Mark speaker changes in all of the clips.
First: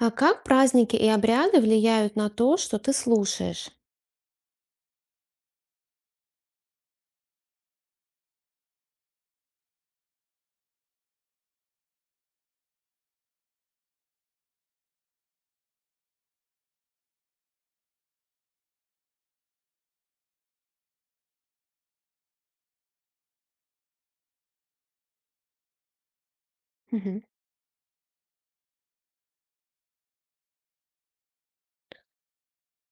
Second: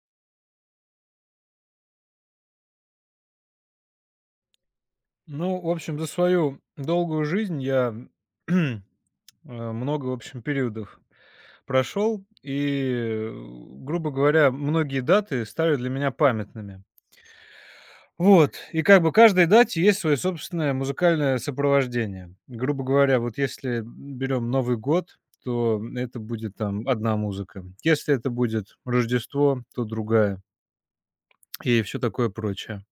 Speaker 1: А как праздники и обряды влияют на то, что ты слушаешь?
Speaker 2: Ну, в общем, за свою долгую жизнь я э, много, в общем, периодов прошел, и грубо говоря, многие даты стали для меня памятными. Вот, и как бы каждой дате есть свое собственное музыкальное сопровождение. Грубо говоря, вот если берем Новый год, то это будет там одна
Speaker 1: Мгм.
Speaker 2: музыка. Если это будет Рождество, то другая. И все такое прочее.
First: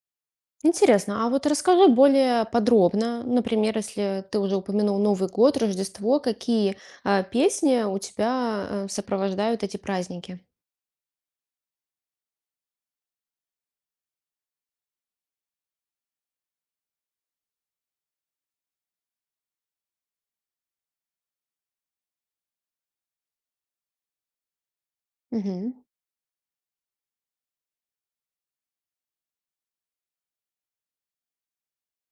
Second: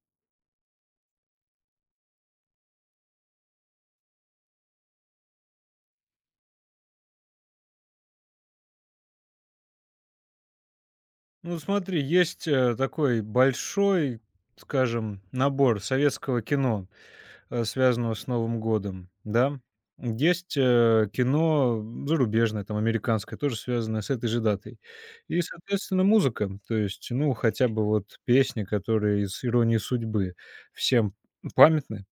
Speaker 1: Интересно, а вот расскажи более подробно, например, если ты уже упомянул Новый год, Рождество, какие песни у тебя сопровождают эти праздники?
Speaker 2: Ну, смотри, есть такой большой, скажем, набор советского кино, связанного с Новым годом, да. Есть кино зарубежное, там, американское, тоже связанное с этой же датой. И,
Speaker 1: Мгм.
Speaker 2: соответственно, музыка. То есть, ну, хотя бы вот песни, которые из "Иронии судьбы" всем памятны.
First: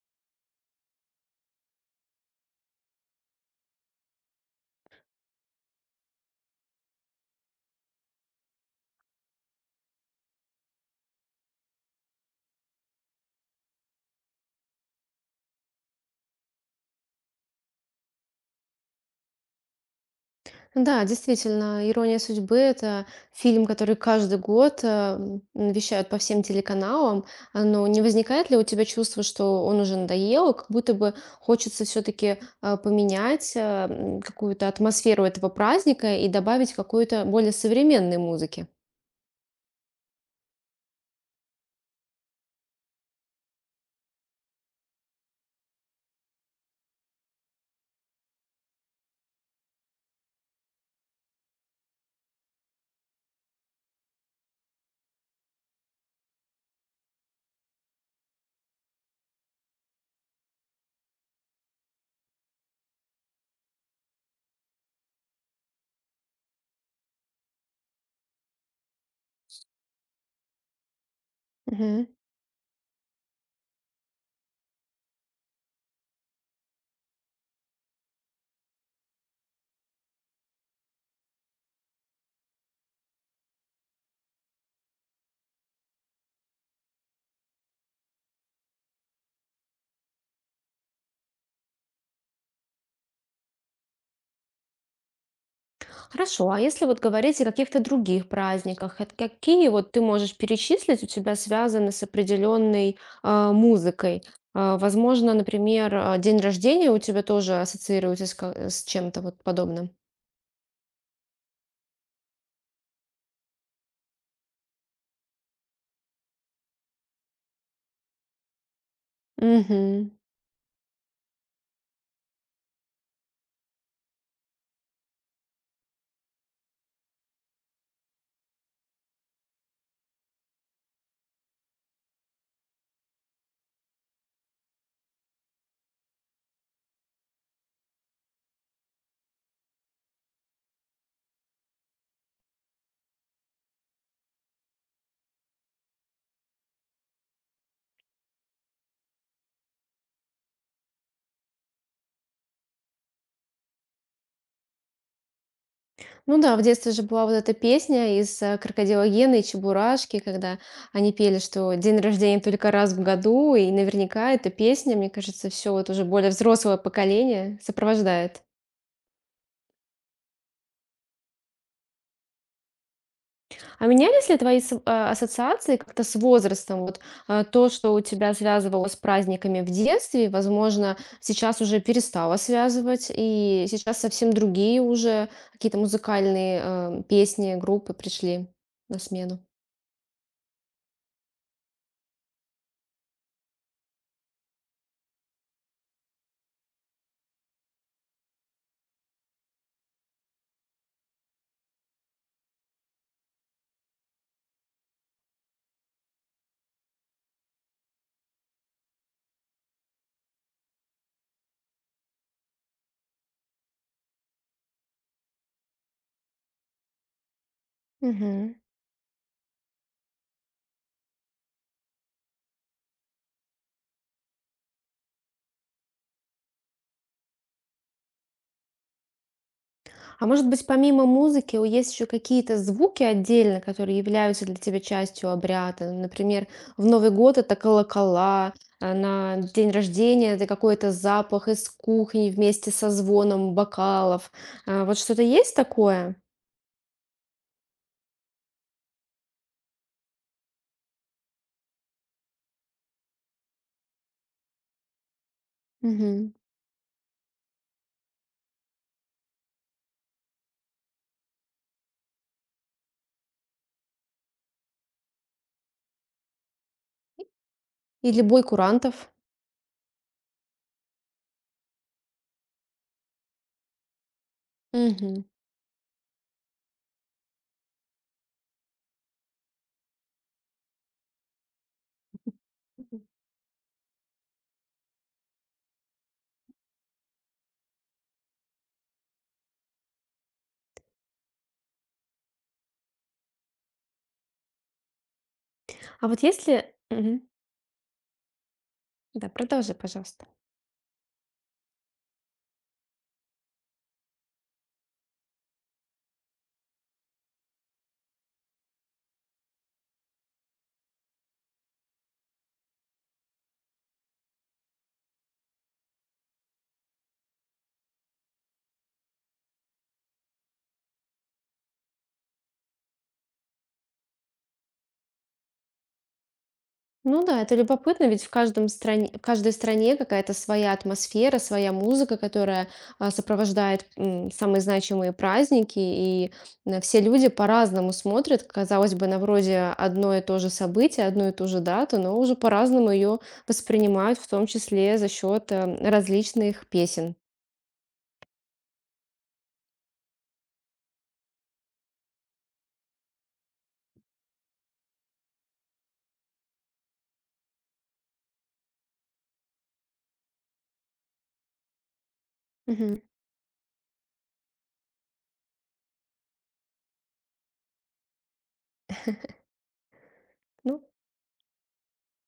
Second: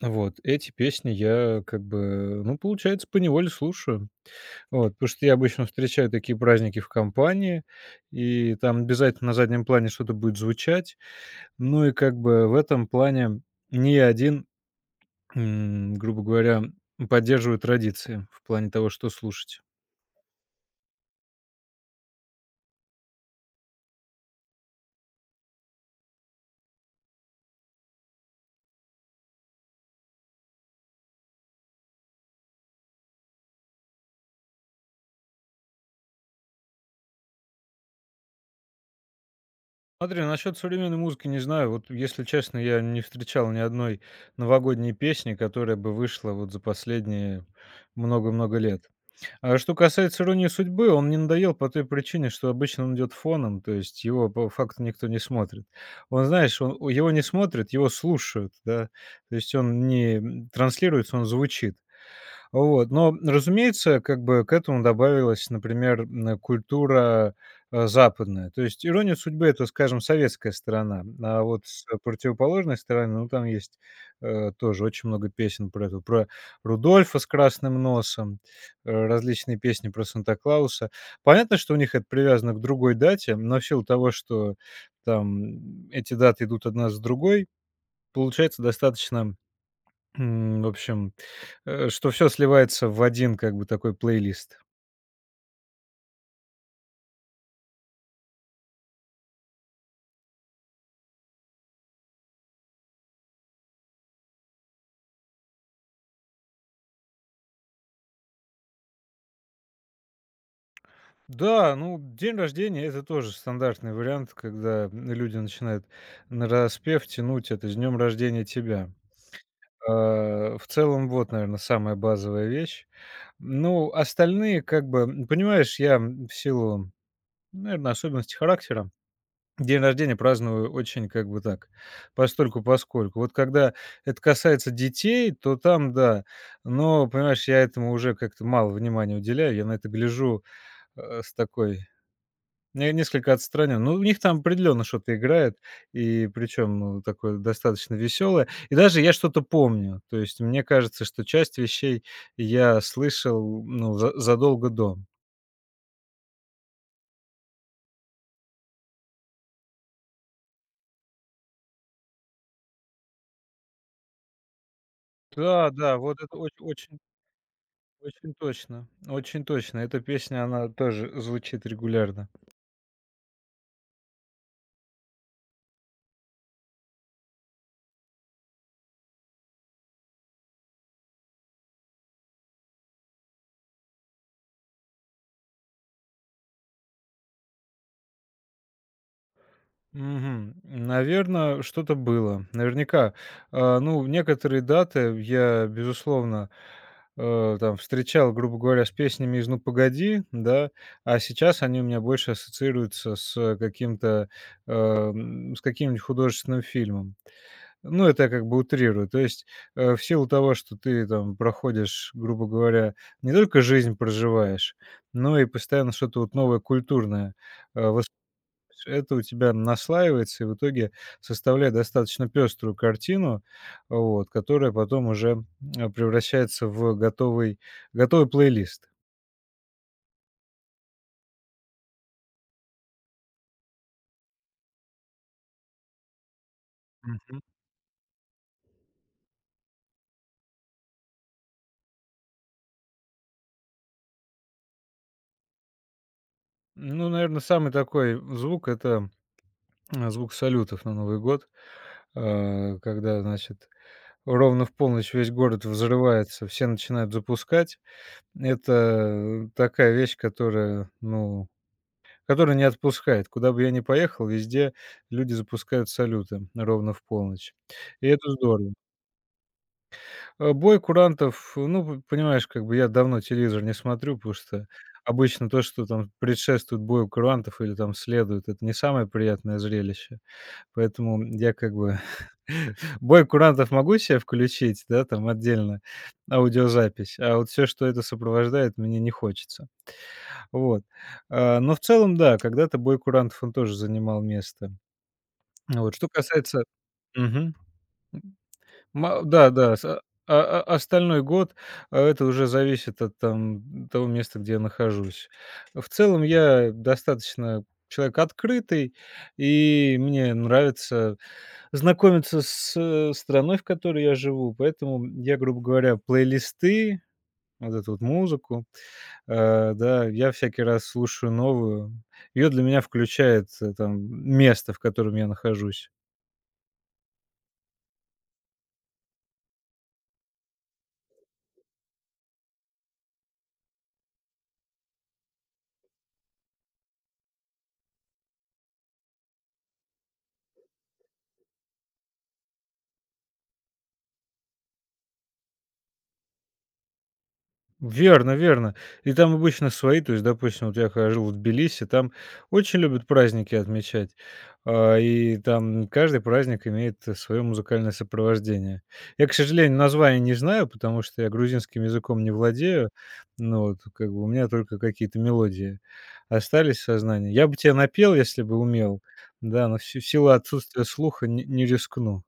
Speaker 2: Вот эти песни я, как бы, ну, получается, поневоле слушаю. Вот, потому что я обычно встречаю такие праздники в компании, и там обязательно на заднем плане что-то будет звучать. Ну и как бы в этом плане не я один, грубо говоря, поддерживаю традиции в плане того, что слушать.
Speaker 1: Да, действительно, "Ирония судьбы" — это фильм, который каждый год, вещают по всем телеканалам. А, но не возникает ли у тебя чувство, что он уже надоел, и как будто бы хочется все таки поменять, какую-то атмосферу этого праздника и добавить какой-то более современной музыки?
Speaker 2: Смотри, насчет современной музыки не знаю. Вот, если честно, я не встречал ни одной новогодней песни, которая бы вышла вот за последние много-много лет. А что касается "Иронии судьбы", он мне надоел по той причине, что обычно он идет фоном, то есть его по факту никто не смотрит. Он, знаешь, он его не смотрят, его слушают, да, то есть он не, транслируется, он звучит. Вот, но, разумеется, как бы к этому добавилась, например, культура, западная. То есть "Ирония судьбы" — это, скажем, советская сторона, а вот с
Speaker 1: Мгм.
Speaker 2: противоположной стороны, ну, там есть, тоже очень много песен про это, про Рудольфа с красным носом, различные песни про Санта-Клауса. Понятно, что у них это привязано к другой дате, но в силу того, что там эти даты идут одна с другой, получается достаточно в общем, что все сливается в один как бы такой плейлист.
Speaker 1: Хорошо, а если вот говорить о каких-то других праздниках, это какие вот ты можешь перечислить у тебя связаны с определенной музыкой? А, возможно, например, день рождения у тебя тоже ассоциируется с чем-то вот подобным.
Speaker 2: Да, ну, день рождения — это тоже стандартный вариант, когда люди начинают на распев тянуть это: "С днем рождения тебя".
Speaker 1: Мгм.
Speaker 2: А в целом, вот, наверное, самая базовая вещь. Ну, остальные как бы, понимаешь, я, в силу, наверное, особенностей характера день рождения праздную очень как бы так, постольку поскольку. Вот когда это касается детей, то там да. Но, понимаешь, я этому уже как-то мало внимания уделяю. Я на это гляжу, с такой не несколько отстранен. Ну, у них там определенно что-то играет, и причем, ну, такое достаточно веселое. И даже я что-то помню. То есть мне кажется, что часть вещей я слышал, ну, за задолго до.
Speaker 1: Ну да, в детстве же была вот эта песня из Крокодила Гены и Чебурашки, когда они пели, что день рождения только раз в году, и наверняка эта песня, мне кажется,
Speaker 2: Да,
Speaker 1: все вот
Speaker 2: да,
Speaker 1: уже
Speaker 2: вот
Speaker 1: более
Speaker 2: это оч
Speaker 1: взрослое
Speaker 2: очень
Speaker 1: поколение
Speaker 2: очень
Speaker 1: сопровождает.
Speaker 2: точно, очень точно. Эта песня, она тоже звучит регулярно.
Speaker 1: А менялись ли твои ассоциации как-то с возрастом? Вот, то, что у тебя связывало с праздниками в детстве, возможно, сейчас уже перестало связывать, и сейчас совсем другие уже какие-то музыкальные, песни, группы пришли на смену?
Speaker 2: Мгм. Наверно, что-то было. Наверняка. А, ну, некоторые даты я, безусловно, там встречал, грубо говоря, с песнями из "Ну, погоди", да, а сейчас они у меня больше ассоциируются с каким-то, с каким-нибудь художественным фильмом. Ну, это я как бы утрирую. То есть, в силу того, что ты там проходишь, грубо говоря, не только жизнь проживаешь, но и постоянно что-то вот новое культурное, э, выс
Speaker 1: Мгм.
Speaker 2: это у тебя наслаивается и в итоге составляет достаточно пеструю картину, вот, которая потом уже, превращается в готовый готовый плейлист.
Speaker 1: А может быть, помимо музыки, у есть еще какие-то звуки отдельно, которые являются для тебя частью обряда? Например, в Новый год
Speaker 2: М.
Speaker 1: это колокола, а на день рождения это какой-то запах из кухни вместе со звоном бокалов. А, вот что-то есть такое?
Speaker 2: Ну, наверное, самый такой звук — это, звук салютов на Новый год, когда, значит, ровно в полночь весь город
Speaker 1: Мгм.
Speaker 2: взрывается, все начинают запускать. Это такая вещь, которая, ну, которая не отпускает. Куда бы я ни поехал, везде люди запускают салюты ровно в полночь. И
Speaker 1: Или
Speaker 2: это
Speaker 1: бой
Speaker 2: здорово.
Speaker 1: курантов?
Speaker 2: Бой курантов, ну, п понимаешь, как бы я давно телевизор не смотрю, потому что
Speaker 1: Мгм.
Speaker 2: обычно то, что там предшествует бою курантов или там следует, это не самое приятное зрелище. Поэтому я как бы бой курантов могу себе включить, да, там отдельно аудиозапись, а вот все, что это сопровождает, мне не хочется. Вот. А, но в целом, да, когда-то бой курантов, он тоже занимал место. Вот. Что
Speaker 1: А вот
Speaker 2: касается...
Speaker 1: если. Мгм.
Speaker 2: Мгм. Ма
Speaker 1: Да,
Speaker 2: да,
Speaker 1: продолжи,
Speaker 2: да, с
Speaker 1: пожалуйста.
Speaker 2: а остальной год, а, это уже зависит от там того места, где я нахожусь. В целом я достаточно человек открытый, и мне нравится знакомиться с, страной, в которой я живу. Поэтому я, грубо говоря, плейлисты, вот эту вот музыку, да, я всякий раз слушаю новую. Ее для меня включает, там место, в котором я нахожусь.
Speaker 1: Ну да, это любопытно, ведь в каждом стране, в каждой стране какая-то своя атмосфера, своя музыка, которая сопровождает самые значимые праздники, и все люди по-разному смотрят, казалось бы, на вроде одно и то же событие, одну и ту же дату, но уже по-разному ее воспринимают, в том числе за счет различных песен.
Speaker 2: Верно, верно. И там обычно свои, то есть, допустим, вот я когда жил в Тбилиси, там очень любят праздники отмечать, а, и там каждый праздник имеет свое музыкальное сопровождение. Я, к сожалению, название не знаю, потому что я грузинским языком не владею,
Speaker 1: Мгм.
Speaker 2: ну вот, как бы у меня только какие-то мелодии остались в сознании. Я бы тебя напел, если бы умел, да, но в силу
Speaker 1: Ну,
Speaker 2: отсутствия слуха не рискну.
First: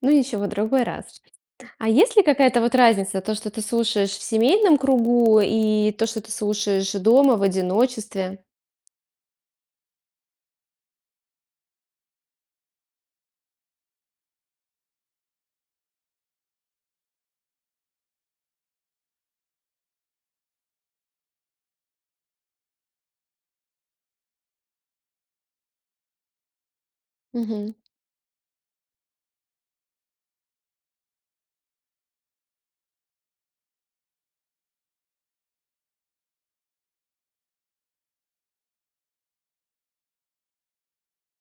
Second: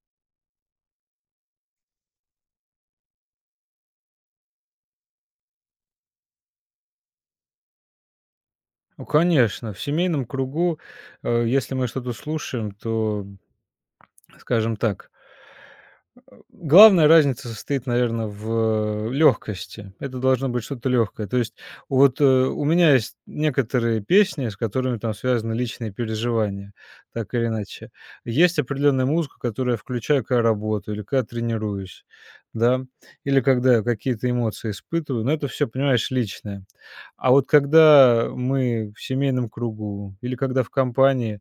Speaker 1: ну, ничего, в другой раз. А есть ли какая-то вот разница, то, что ты слушаешь в семейном кругу, и то, что ты слушаешь дома в одиночестве?
Speaker 2: Ну, конечно, в семейном кругу, если мы что-то слушаем, то... Скажем так, главная разница состоит, наверное, в легкости. Это должно быть что-то легкое. То есть вот, у меня есть некоторые песни, с которыми там связаны личные переживания, так или
Speaker 1: Мгм.
Speaker 2: иначе. Есть определенная музыка, которую я включаю, когда работаю или когда тренируюсь, да, или когда я какие-то эмоции испытываю, но это все, понимаешь, личное. А вот когда мы в семейном кругу или когда в компании,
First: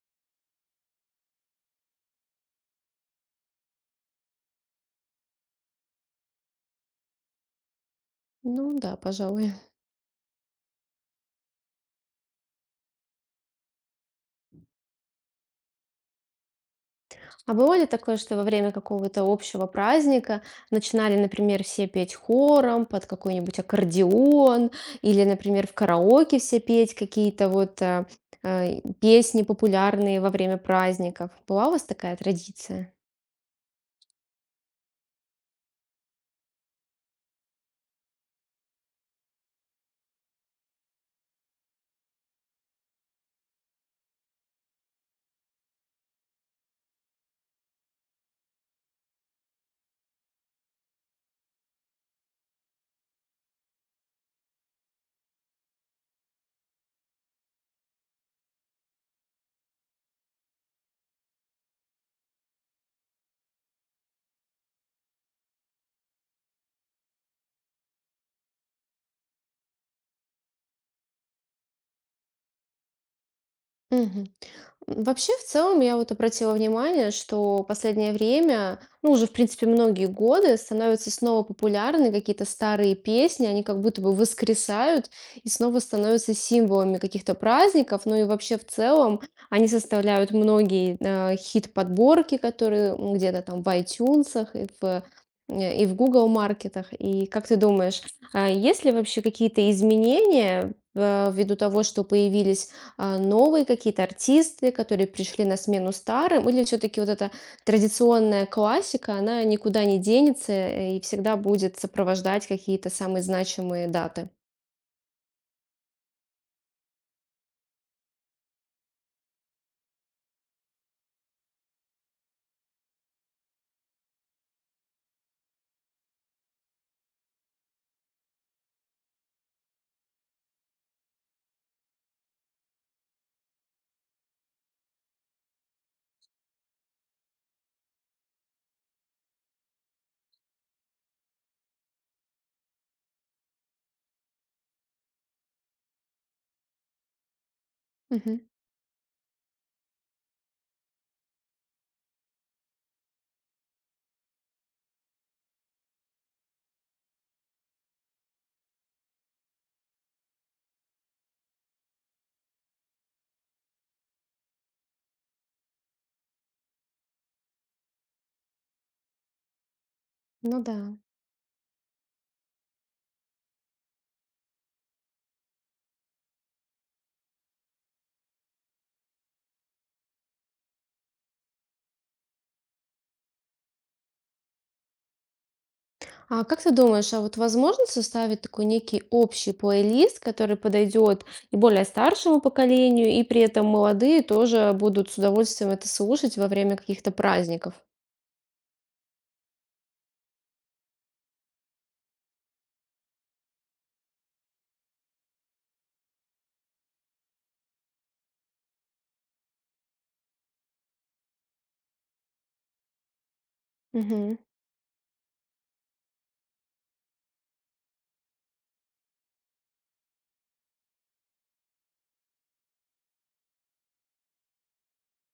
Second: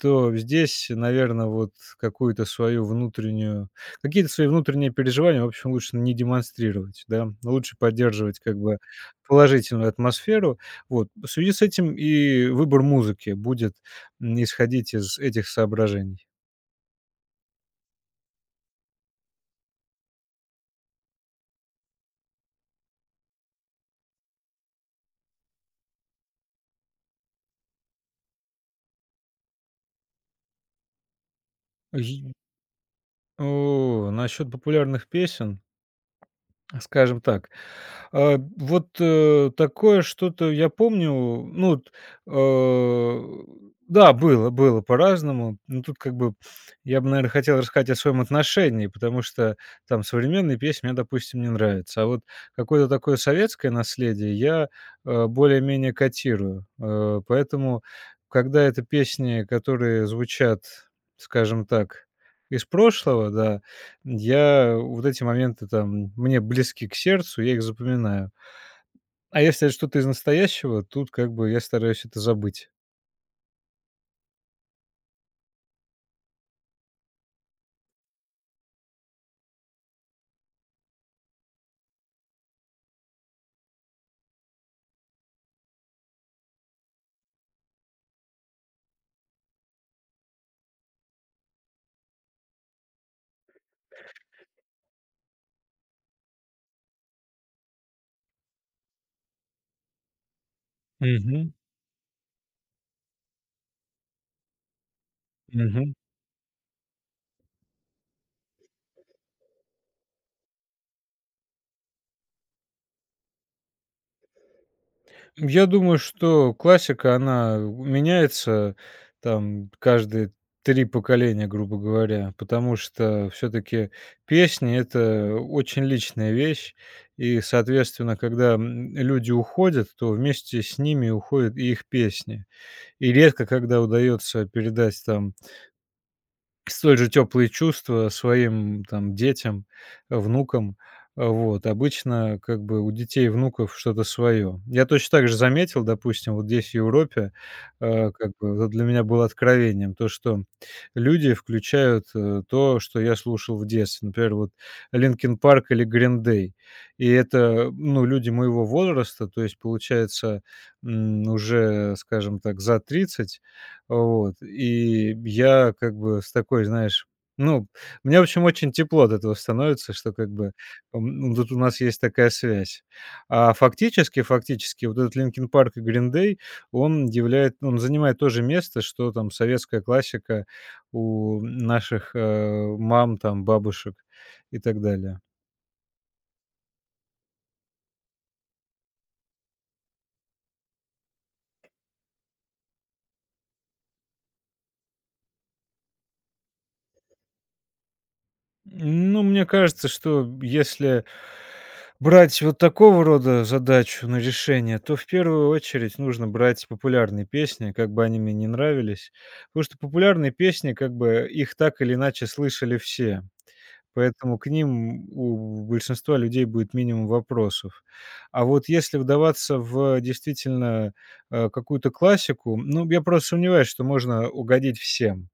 Speaker 2: то здесь, наверное, вот какую-то свою внутреннюю какие-то свои внутренние переживания, в общем, лучше не демонстрировать, да. Лучше поддерживать как
Speaker 1: Ну
Speaker 2: бы
Speaker 1: да, пожалуй.
Speaker 2: положительную атмосферу. Вот. В связи с этим и выбор музыки будет, исходить из этих соображений.
Speaker 1: А было ли такое, что во время какого-то общего праздника начинали, например, все петь хором под какой-нибудь аккордеон, или, например, в караоке все петь какие-то вот песни популярные во время праздников? Была у вас такая
Speaker 2: Й
Speaker 1: традиция?
Speaker 2: насчет популярных песен... Скажем так. А, вот, такое что-то я помню, ну вот, э, да, было по-разному. Ну, тут как бы я бы, наверное, хотел рассказать о своем отношении, потому что там современные песни мне, допустим, не нравятся. А вот какое-то такое советское наследие я, более-менее котирую. Поэтому, когда это песни, которые звучат, скажем так, из прошлого, да, я вот эти моменты там мне близки к сердцу, я их запоминаю. А если это что-то из настоящего, тут как бы я стараюсь это забыть.
Speaker 1: Мгм. Вообще, в целом, я вот обратила внимание, что последнее время, ну, уже, в принципе, многие годы становятся снова популярны какие-то старые песни, они как будто бы воскресают и снова становятся символами каких-то праздников, ну и вообще в целом они составляют многие хит-подборки, которые где-то там в iTunes и в Google маркетах. И как ты думаешь, а есть ли вообще какие-то изменения
Speaker 2: Мгм,
Speaker 1: ввиду того, что появились новые какие-то артисты, которые пришли на смену
Speaker 2: мгм.
Speaker 1: старым, или все-таки вот эта традиционная классика, она никуда не денется и всегда будет сопровождать какие-то самые значимые даты?
Speaker 2: Я думаю, что классика, она меняется там каждые 3 поколения, грубо говоря, потому что все таки песни — это очень личная вещь. И, соответственно, когда, люди уходят, то вместе с ними уходят и их песни. И редко когда удается передать там столь же теплые чувства своим там детям, внукам. Вот. Обычно как бы у детей и внуков что-то свое. Я точно так же заметил, допустим, вот здесь, в Европе, э, как
Speaker 1: Мгм.
Speaker 2: бы это для меня было откровением, то, что люди включают, то, что я слушал в детстве. Например, вот "Линкин Парк" или "Green Day". И это, ну, люди моего возраста, то есть, получается, уже, скажем так, за 30 вот, и я как бы с такой, знаешь, ну, мне, в общем, очень тепло от этого становится, что как бы
Speaker 1: Ну да.
Speaker 2: ну, тут у нас есть такая связь. А фактически, фактически, вот этот Линкин Парк и Green — он он занимает то же место, что там советская классика у наших мам, там, бабушек и так далее.
Speaker 1: А как ты думаешь, а вот возможно составить такой некий общий плейлист, который подойдет и более старшему поколению, и при этом молодые тоже будут с удовольствием это слушать во время каких-то праздников?
Speaker 2: Ну, мне кажется, что если брать вот такого рода задачу на решение, то в первую очередь нужно брать популярные песни, как бы они мне не нравились. Потому что популярные песни, как бы их так или иначе слышали все.
Speaker 1: Мгм.
Speaker 2: Поэтому к ним у большинства людей будет минимум вопросов. А вот если вдаваться в действительно какую-то классику, ну, я просто сомневаюсь, что можно угодить всем.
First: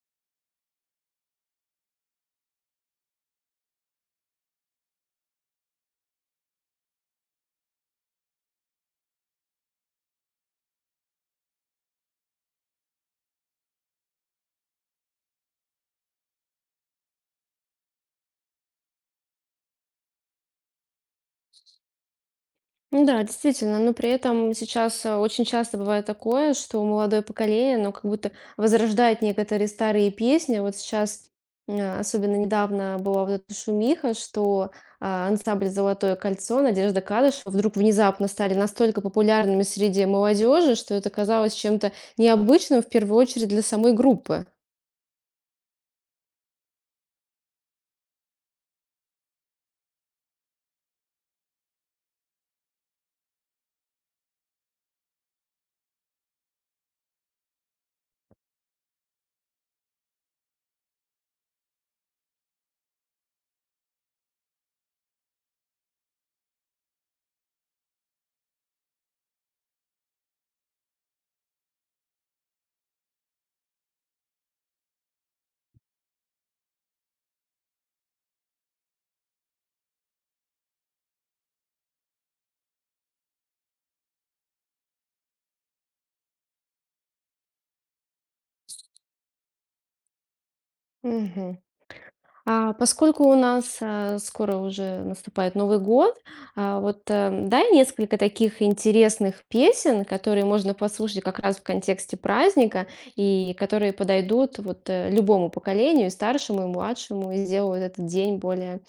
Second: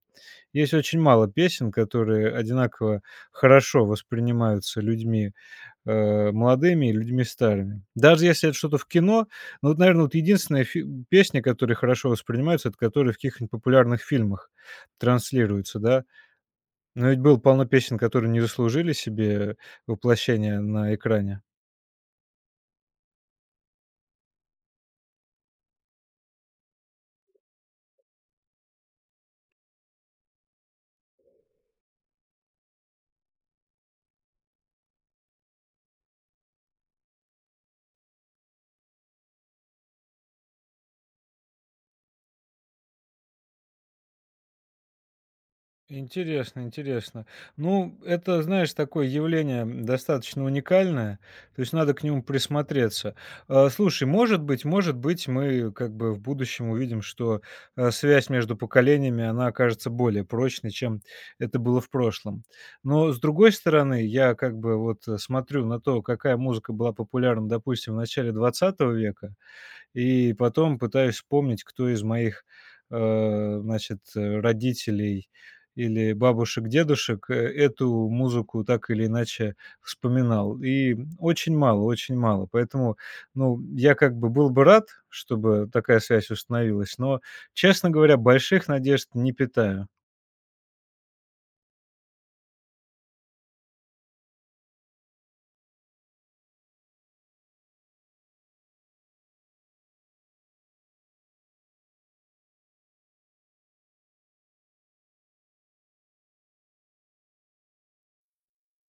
Speaker 2: Есть очень мало песен, которые одинаково хорошо воспринимаются людьми, молодыми и людьми старыми. Даже если это что-то в кино, ну вот, наверное, вот единственная фи песни, которые хорошо воспринимается, это которые в каких-нибудь популярных фильмах транслируются, да. Но ведь было полно песен, которые не заслужили себе воплощения на экране.
Speaker 1: Ну да, действительно, но при этом сейчас очень часто бывает такое, что молодое поколение, оно как будто возрождает некоторые старые песни. Вот сейчас, особенно недавно была вот эта шумиха, что ансамбль «Золотое кольцо», Надежда Кадышева вдруг внезапно стали настолько популярными среди молодежи, что это казалось чем-то необычным, в первую очередь, для самой группы.
Speaker 2: Интересно, интересно. Ну, это, знаешь, такое явление достаточно уникальное, то есть надо к нему присмотреться. А, слушай, может быть, мы как бы в будущем увидим, что, а, связь между поколениями, она окажется более прочной, чем это было в прошлом. Но, с другой стороны, я как бы вот, смотрю на то, какая музыка была популярна, допустим, в начале двадцатого века. И потом пытаюсь вспомнить, кто из моих, родителей или бабушек-дедушек, эту музыку так или иначе вспоминал. И очень мало, очень мало. Поэтому, ну, я как бы был бы рад, чтобы такая связь установилась, но, честно говоря, больших надежд не питаю.
Speaker 1: Мгм. А, поскольку у нас, скоро уже наступает Новый год, вот, дай несколько таких интересных песен, которые можно послушать как раз в контексте праздника и которые подойдут вот, любому поколению, и старшему, и младшему, и сделают этот день более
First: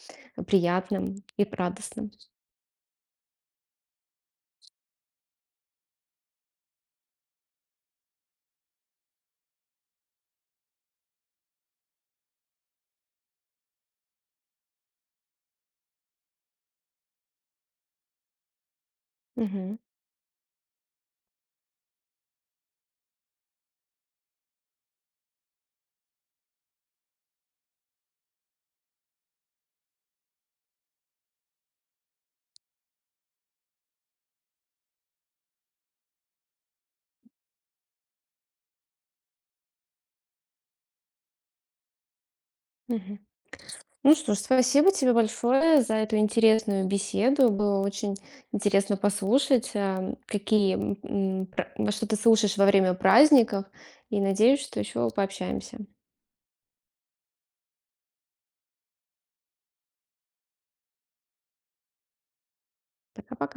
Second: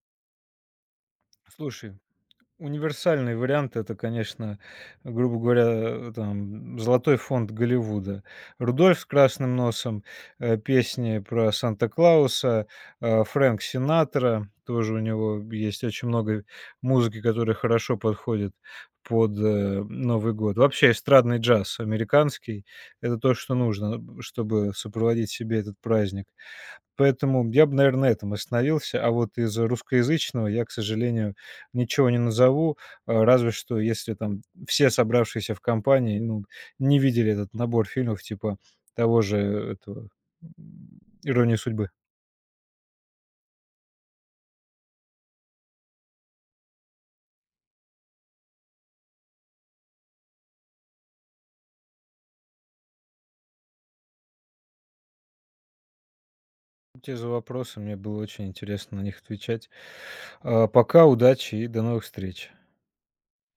Speaker 1: приятным и
Speaker 2: Слушай,
Speaker 1: радостным.
Speaker 2: универсальный вариант — это, конечно, грубо говоря, там, золотой фонд Голливуда. "Рудольф с красным носом", песни про Санта-Клауса, Фрэнк Синатра. Тоже у него есть очень много музыки, которая хорошо подходит под,
Speaker 1: Мгм.
Speaker 2: Новый год. Вообще эстрадный джаз американский — это то, что нужно, чтобы сопроводить себе этот праздник. Поэтому я бы, наверное, на этом остановился. А вот из русскоязычного я, к сожалению, ничего не назову, а, разве что если там все собравшиеся в компании, ну, не видели этот набор фильмов типа того же этого, "Иронии судьбы".
Speaker 1: Мгм. Ну что ж, спасибо тебе большое за эту интересную беседу. Было очень интересно послушать, во что ты слушаешь во время праздников. И надеюсь, что еще пообщаемся.
Speaker 2: Те за вопросы, мне было очень интересно на них отвечать. А, пока, удачи и до новых встреч.
Speaker 1: Пока-пока.